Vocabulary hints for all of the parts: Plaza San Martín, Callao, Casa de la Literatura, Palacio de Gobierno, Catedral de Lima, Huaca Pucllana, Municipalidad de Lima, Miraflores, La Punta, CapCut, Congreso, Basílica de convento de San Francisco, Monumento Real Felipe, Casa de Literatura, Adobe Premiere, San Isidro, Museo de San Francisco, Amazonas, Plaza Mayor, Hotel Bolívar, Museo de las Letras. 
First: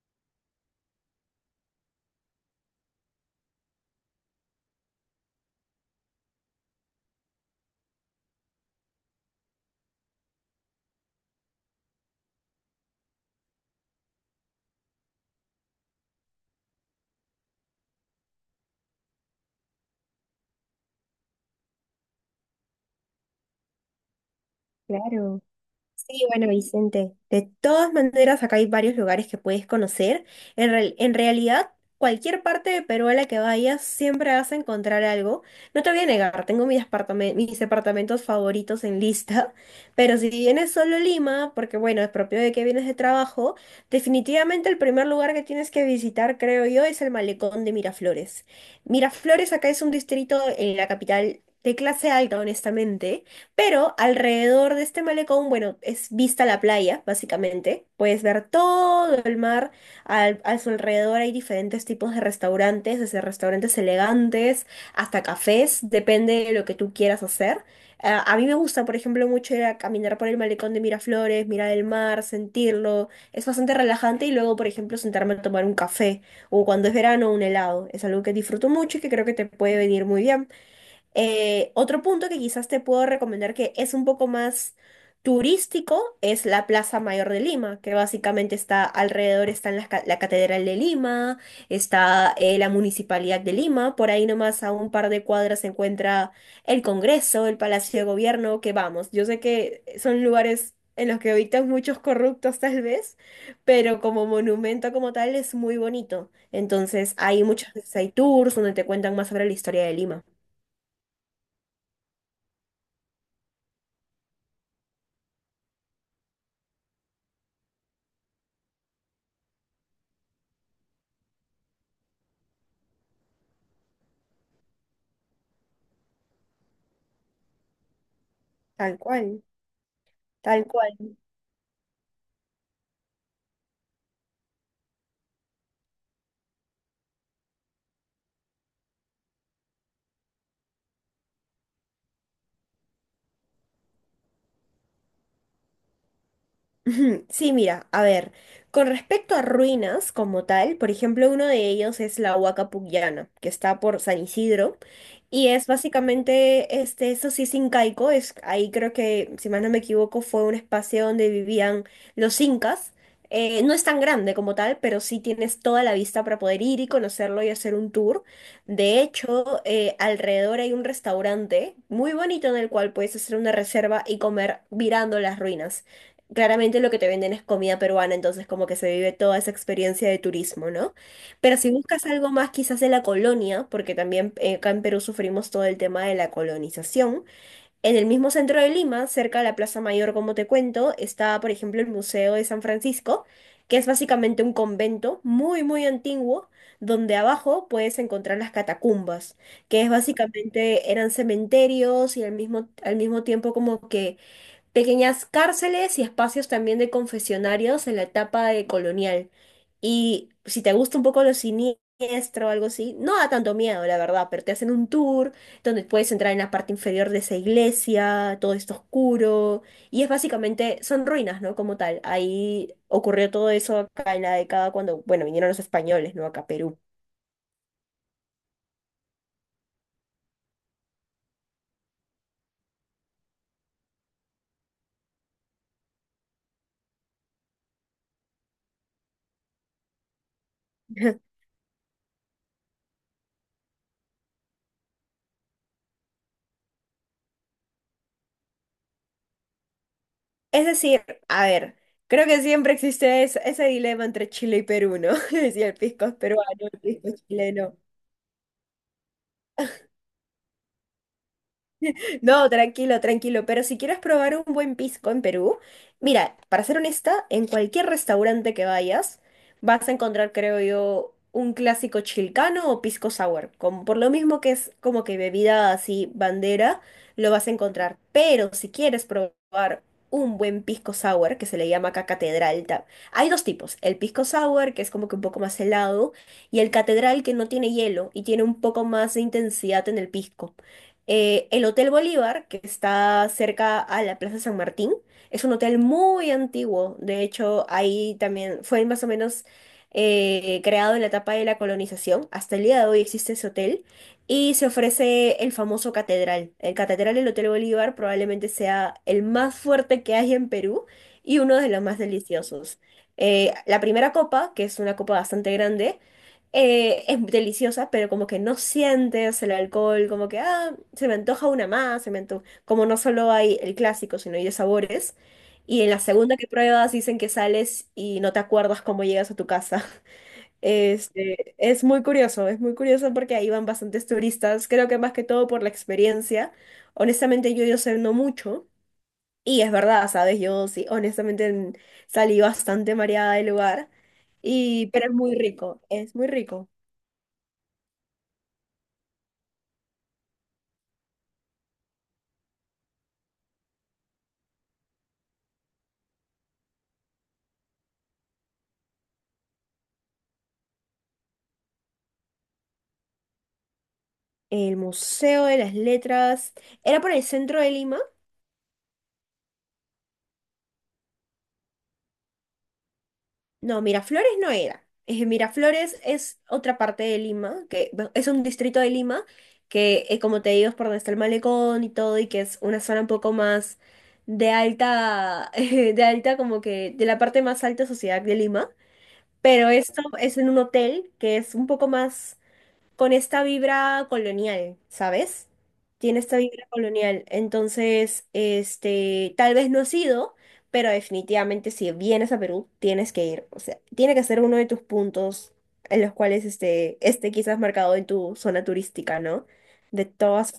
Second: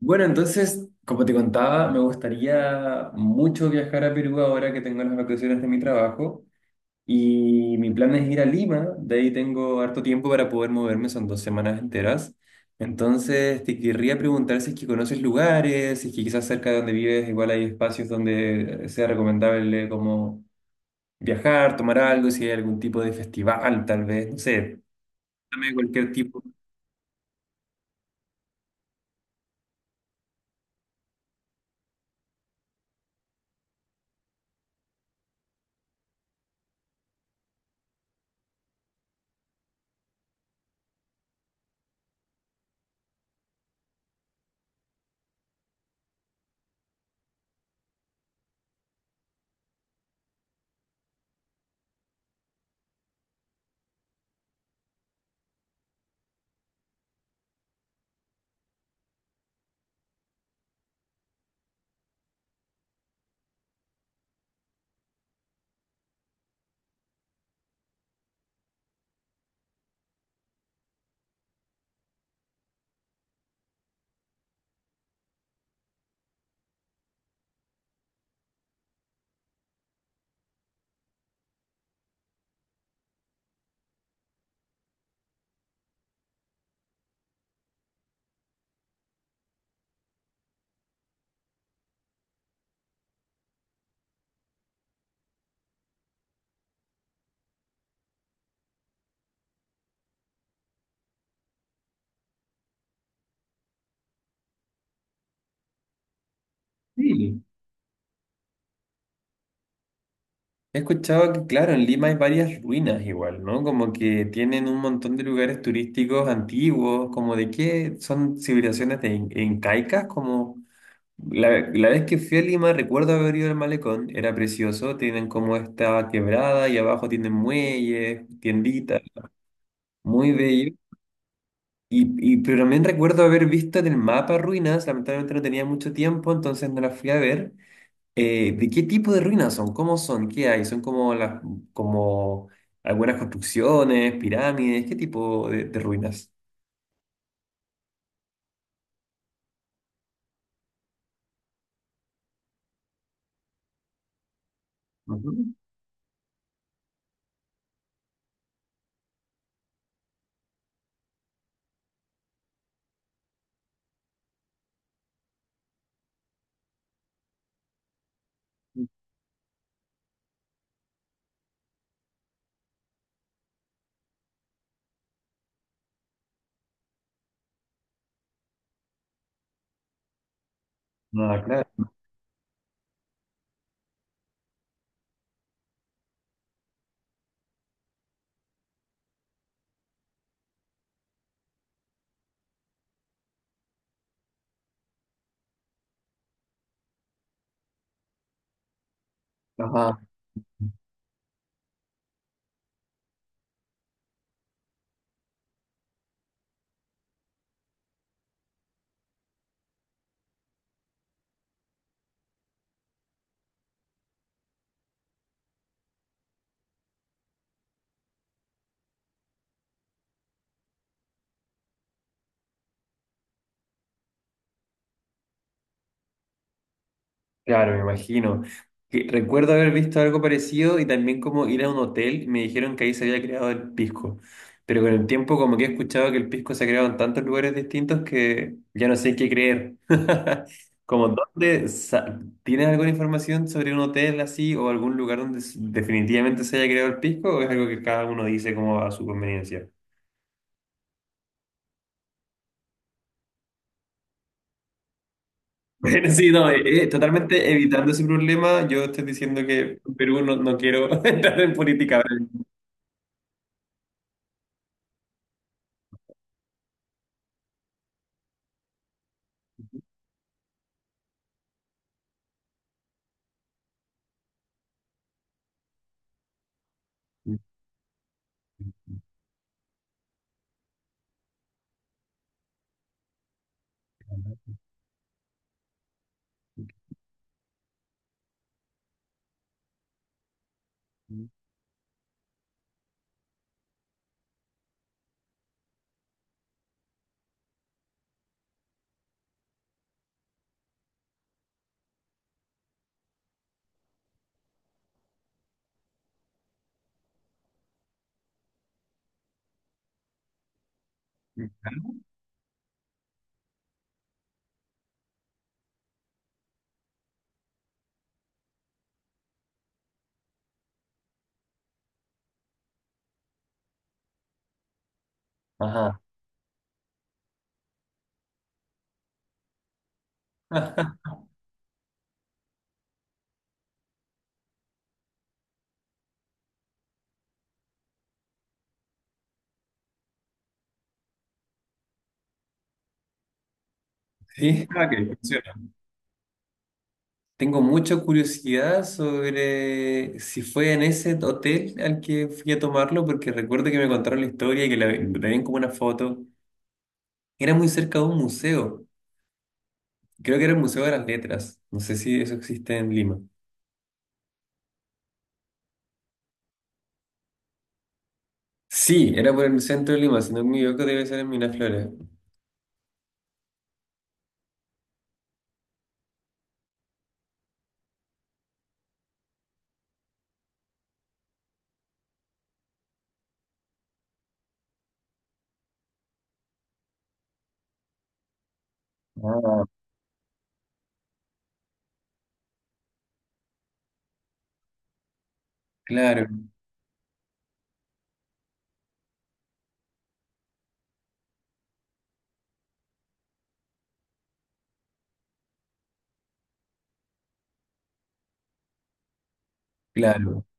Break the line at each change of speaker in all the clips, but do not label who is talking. Bueno, entonces, como te contaba, me gustaría mucho viajar a Perú ahora que tengo las vacaciones de mi trabajo y mi plan es ir a Lima, de ahí tengo harto tiempo para poder moverme, son 2 semanas enteras. Entonces, te querría preguntar si es que conoces lugares, si es que quizás cerca de donde vives igual hay espacios donde sea recomendable como viajar, tomar algo, si hay algún tipo de festival, tal vez, no sé,
Claro.
dame cualquier
Sí,
tipo.
bueno, Vicente, de todas maneras acá hay varios lugares que puedes conocer. En realidad, cualquier parte de Perú a la que vayas siempre vas a encontrar algo. No te voy a negar, tengo mis departamentos favoritos en lista, pero si vienes solo a Lima, porque bueno, es propio de que vienes de trabajo, definitivamente el primer lugar que tienes que visitar, creo yo, es el malecón de Miraflores. Miraflores acá es un distrito en la capital de clase alta, honestamente, pero alrededor de este malecón, bueno, es vista la playa, básicamente. Puedes ver todo el mar. A su alrededor hay diferentes tipos de restaurantes, desde restaurantes elegantes hasta cafés, depende de lo que tú quieras hacer. Ah, a mí me gusta, por ejemplo, mucho ir a caminar por el malecón de Miraflores, mirar el mar, sentirlo. Es bastante relajante y luego, por ejemplo, sentarme a tomar un café o cuando es verano, un helado. Es algo que disfruto mucho y que creo que te puede venir muy bien. Otro punto que quizás te puedo recomendar que es un poco más turístico es la Plaza Mayor de Lima, que básicamente está alrededor, están la Catedral de Lima, está la Municipalidad de Lima, por ahí nomás a un par de cuadras se encuentra el Congreso, el Palacio de Gobierno, que vamos, yo sé que son lugares en los que habitan muchos corruptos tal vez, pero como monumento como tal es muy bonito. Entonces hay
Sí.
muchos veces hay tours donde te cuentan más sobre la historia de Lima.
He escuchado que, claro, en Lima hay varias ruinas igual, ¿no? Como que tienen un montón de lugares turísticos antiguos, como de qué son civilizaciones incaicas, como la vez que fui a Lima recuerdo haber ido al malecón, era precioso, tienen como esta quebrada y abajo tienen muelles,
Tal
tienditas,
cual,
muy
tal
bello.
cual.
Pero también recuerdo haber visto en el mapa ruinas, lamentablemente no tenía mucho tiempo, entonces no las fui a ver. ¿De qué tipo de ruinas son? ¿Cómo son? ¿Qué hay? ¿Son como las, como algunas construcciones, pirámides? ¿Qué tipo de ruinas?
Ujú. Sí, mira, a ver, con respecto a ruinas como tal, por ejemplo, uno de ellos es la Huaca Pucllana, que está por San Isidro, y
Ujú.
es básicamente, este, eso sí es incaico, es, ahí creo que, si mal no me equivoco, fue un espacio donde vivían los incas. No es tan grande como tal, pero sí tienes toda la vista para poder ir y conocerlo y hacer un tour. De hecho, alrededor hay un restaurante muy bonito en el cual puedes hacer una reserva y comer mirando las ruinas. Claramente lo que te venden es comida peruana, entonces como que se vive toda esa experiencia de turismo, ¿no? Pero
Ah,
si buscas algo más quizás de la colonia, porque también acá en Perú sufrimos todo el tema de la colonización, en el mismo centro de Lima, cerca de la Plaza Mayor, como te cuento, está, por ejemplo, el Museo de San Francisco, que es básicamente un convento muy, muy antiguo, donde abajo puedes encontrar las catacumbas, que es
claro.
básicamente eran cementerios y al mismo tiempo como que pequeñas cárceles y espacios también de confesionarios en la etapa de colonial. Y si te gusta un poco lo siniestro o algo así, no da tanto miedo, la verdad, pero te hacen un tour donde puedes entrar en la parte inferior de esa iglesia, todo está oscuro, y es básicamente, son ruinas, ¿no? Como tal. Ahí ocurrió todo eso acá en la década cuando, bueno, vinieron los españoles, ¿no? Acá a Perú.
Claro, me imagino. Que recuerdo haber visto algo parecido y también como ir a un hotel y me dijeron que ahí se había creado el pisco. Pero con el tiempo como que he escuchado que el pisco se ha creado en tantos lugares distintos que ya no sé qué creer. Como dónde, ¿tienes alguna información sobre un hotel así o algún lugar donde definitivamente se haya creado el pisco o es algo que cada uno dice como a su conveniencia?
Es decir, a ver, creo que siempre existe ese dilema entre Chile y Perú, ¿no? Si el pisco
Bueno,
es
sí, no,
peruano, el pisco es
totalmente
chileno.
evitando ese problema, yo estoy diciendo que en Perú no quiero entrar en política.
No, tranquilo, tranquilo. Pero si quieres probar un buen pisco en Perú, mira, para ser honesta, en cualquier restaurante que vayas, vas a encontrar, creo yo, un clásico chilcano o pisco sour. Como, por lo mismo que es como que bebida así bandera, lo vas a encontrar. Pero si quieres probar un buen pisco sour, que se le llama acá catedral, hay dos tipos. El pisco sour, que es como que un poco más helado, y el catedral, que no tiene hielo y tiene un poco más de intensidad en el pisco. El Hotel Bolívar, que está cerca a la Plaza San Martín, es un hotel muy antiguo. De hecho, ahí también fue más o menos creado en la etapa de la colonización. Hasta el día de hoy existe ese hotel y se ofrece el famoso catedral. El catedral del Hotel Bolívar probablemente sea el más fuerte que hay en Perú y uno de los más deliciosos. La primera copa, que es una copa bastante grande, es deliciosa, pero como que no sientes el alcohol, como que, ah, se me antoja una más, se me antoja. Como no solo hay el clásico, sino hay de sabores. Y en la
Ajá.
segunda que pruebas dicen que sales y no te acuerdas cómo llegas a tu casa. Este, es muy curioso porque ahí van bastantes turistas, creo que más que todo por la experiencia. Honestamente yo sé no mucho y es verdad, ¿sabes? Yo sí, honestamente salí bastante mareada del lugar
Sí. Ah,
y pero es muy
funciona.
rico, es muy rico.
Tengo mucha curiosidad sobre si fue en ese hotel al que fui a tomarlo, porque recuerdo que me contaron la historia y que la tenían como una foto. Era muy cerca de un museo. Creo que era el Museo de las Letras. No sé si eso existe en Lima.
El Museo de las Letras. ¿Era por el centro de Lima?
Sí, era por el centro de Lima, si no me equivoco, debe ser en Miraflores.
No, Miraflores no era. Miraflores es otra parte de Lima, que bueno, es un distrito de Lima, que como te digo es por donde está el malecón y todo, y que es una zona un poco más de alta, de alta como que de la parte más alta sociedad de Lima.
Ah,
Pero esto es en un hotel que es un poco más... con esta vibra colonial, ¿sabes? Tiene
claro,
esta vibra colonial. Entonces, este, tal vez no has ido, pero definitivamente si vienes a Perú, tienes que ir. O sea, tiene que ser uno de tus puntos en los cuales este, este quizás marcado en tu zona turística, ¿no? De
claro,
todas.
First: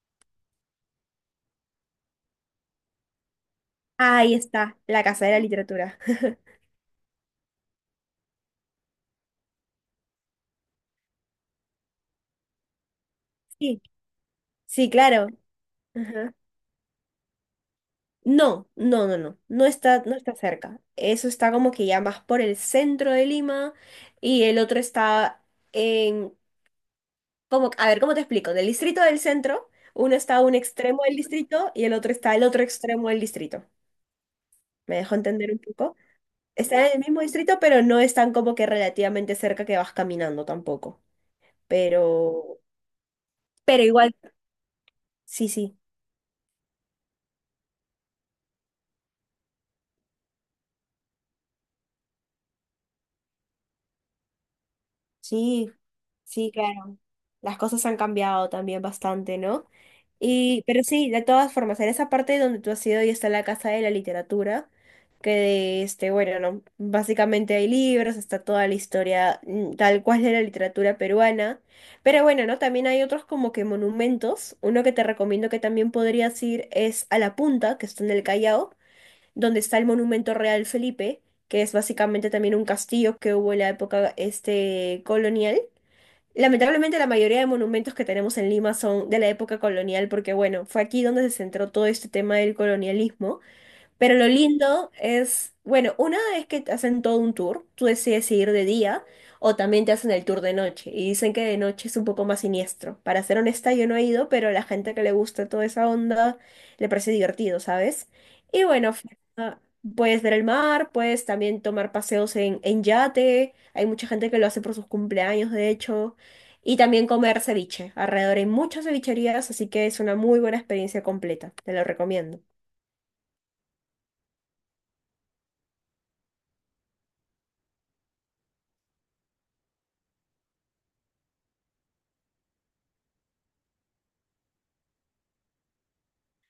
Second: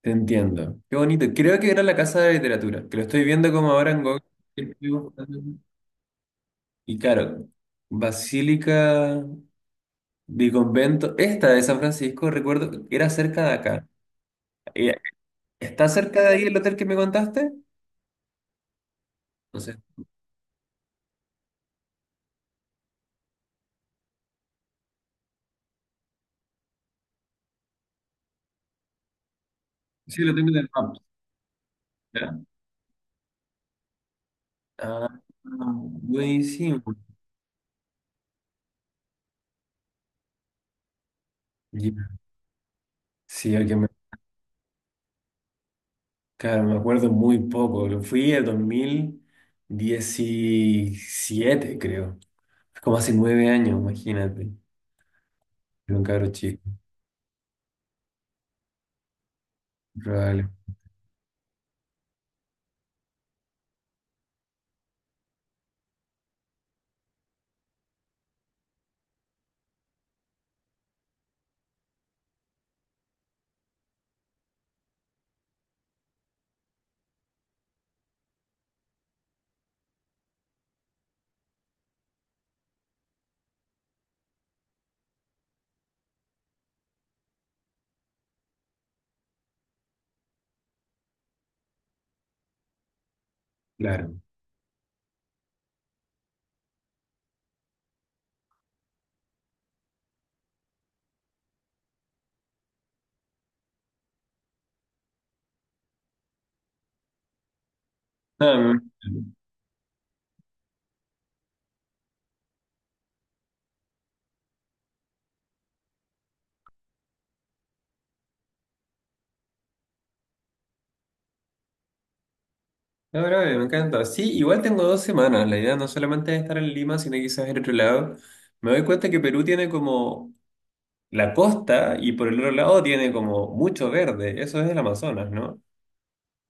te entiendo. Qué bonito. Creo que era la Casa de Literatura, que lo estoy viendo como ahora en Google.
Ahí está, la Casa de la Literatura.
Y claro, Basílica de convento esta de San Francisco, recuerdo, era cerca de
Sí,
acá.
sí,
Eh,
claro.
¿Está cerca de
Ajá.
ahí el hotel que me contaste?
No, no, no, no,
No
no
sé.
está, no está cerca. Eso está como que ya más por el centro de Lima y el otro está en, como, a ver, ¿cómo te explico? Del distrito del centro, uno
Sí, lo
está a
tengo
un
en el mapa.
extremo del distrito y el otro está
¿Ya?
al otro extremo del distrito. ¿Me
Ah,
dejo entender un poco? Están
buenísimo.
en el mismo distrito, pero no están como que relativamente cerca que vas caminando tampoco.
Ya.
Pero,
Sí, el que
pero
me,
igual, sí, sí,
claro, me acuerdo muy poco. Lo fui en 2017 creo. Es como hace 9 años, imagínate.
sí,
Era un cabro
sí,
chico.
claro. Las cosas han cambiado también bastante, ¿no?
Probable.
Y, pero sí, de todas formas, en esa parte donde tú has ido y está la Casa de la Literatura, que este, bueno, no, básicamente hay libros, está toda la historia mm, tal cual de la literatura peruana, pero bueno, ¿no? También hay otros como que monumentos, uno que te recomiendo que también podrías ir es a La Punta, que está en el Callao, donde está el Monumento Real Felipe, que es básicamente también un castillo que hubo en la época este, colonial. Lamentablemente la mayoría de monumentos que tenemos en Lima son de la época colonial, porque bueno, fue aquí donde se centró todo este tema del colonialismo. Pero
Claro.
lo lindo es, bueno, una es que te hacen todo un tour, tú decides si ir de día o también te hacen el tour de noche y dicen que de noche es un poco más siniestro. Para ser honesta, yo no he ido, pero la gente que le gusta toda esa onda le parece divertido, ¿sabes? Y
Ah,
bueno, ah, puedes ver el mar, puedes también tomar paseos en yate, hay mucha gente que lo hace por sus cumpleaños, de hecho, y también comer ceviche. Alrededor hay muchas cevicherías, así que es una muy buena experiencia completa, te lo recomiendo.
no, bro, me encanta. Sí, igual tengo 2 semanas. La idea no solamente es estar en Lima, sino quizás en otro lado. Me doy cuenta que Perú tiene como la costa y por el otro lado tiene como mucho verde. Eso es el Amazonas, ¿no?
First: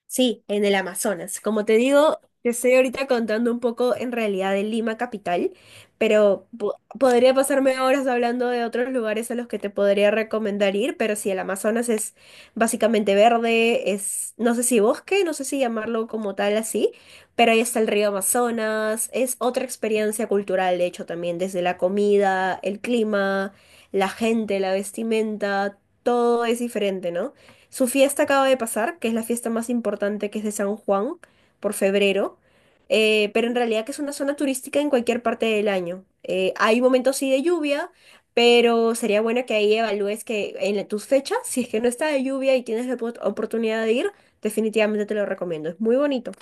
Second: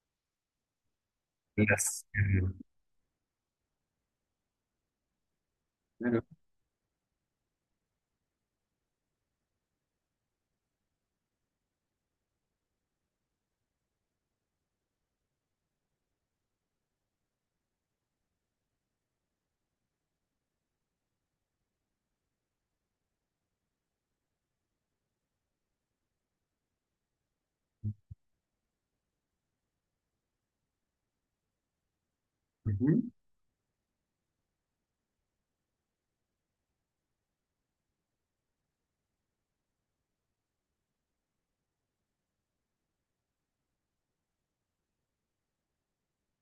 Sí, en el Amazonas. Como te
Las-
digo, te estoy ahorita contando un poco en realidad de Lima capital,
claro.
pero podría pasarme horas hablando de otros lugares a los que te podría recomendar ir, pero sí, el Amazonas es básicamente verde, es, no sé si bosque, no sé si llamarlo como tal así, pero ahí está el río Amazonas, es otra experiencia cultural, de hecho, también desde la comida, el clima, la gente, la vestimenta, todo es diferente, ¿no? Su fiesta acaba de pasar, que es la fiesta más importante que es de San Juan, por febrero,
Ujú.
pero en realidad que es una zona turística en cualquier parte del año. Hay momentos sí de lluvia, pero sería bueno que ahí evalúes que tus fechas, si es que no está de lluvia y tienes la oportunidad de ir, definitivamente te lo recomiendo. Es muy bonito.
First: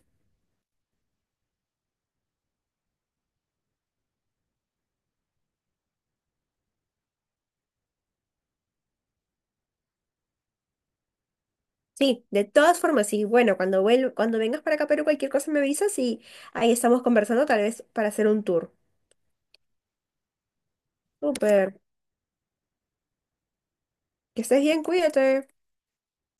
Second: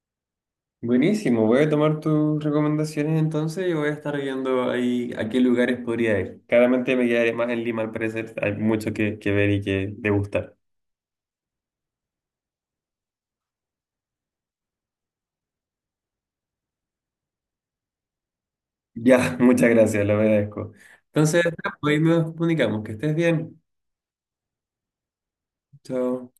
Buenísimo. Voy a tomar tus recomendaciones entonces y voy a estar viendo ahí a qué lugares podría ir. Claramente me quedaré más en Lima, al parecer. Hay mucho que ver y que degustar.
Sí, de todas formas, y bueno, cuando cuando vengas para acá a Perú, cualquier cosa me avisas y ahí estamos conversando tal vez para hacer un tour.
Ya, muchas gracias, lo agradezco. Entonces,
Súper.
hoy nos comunicamos. Que estés bien.
Que estés bien, cuídate.
Chao.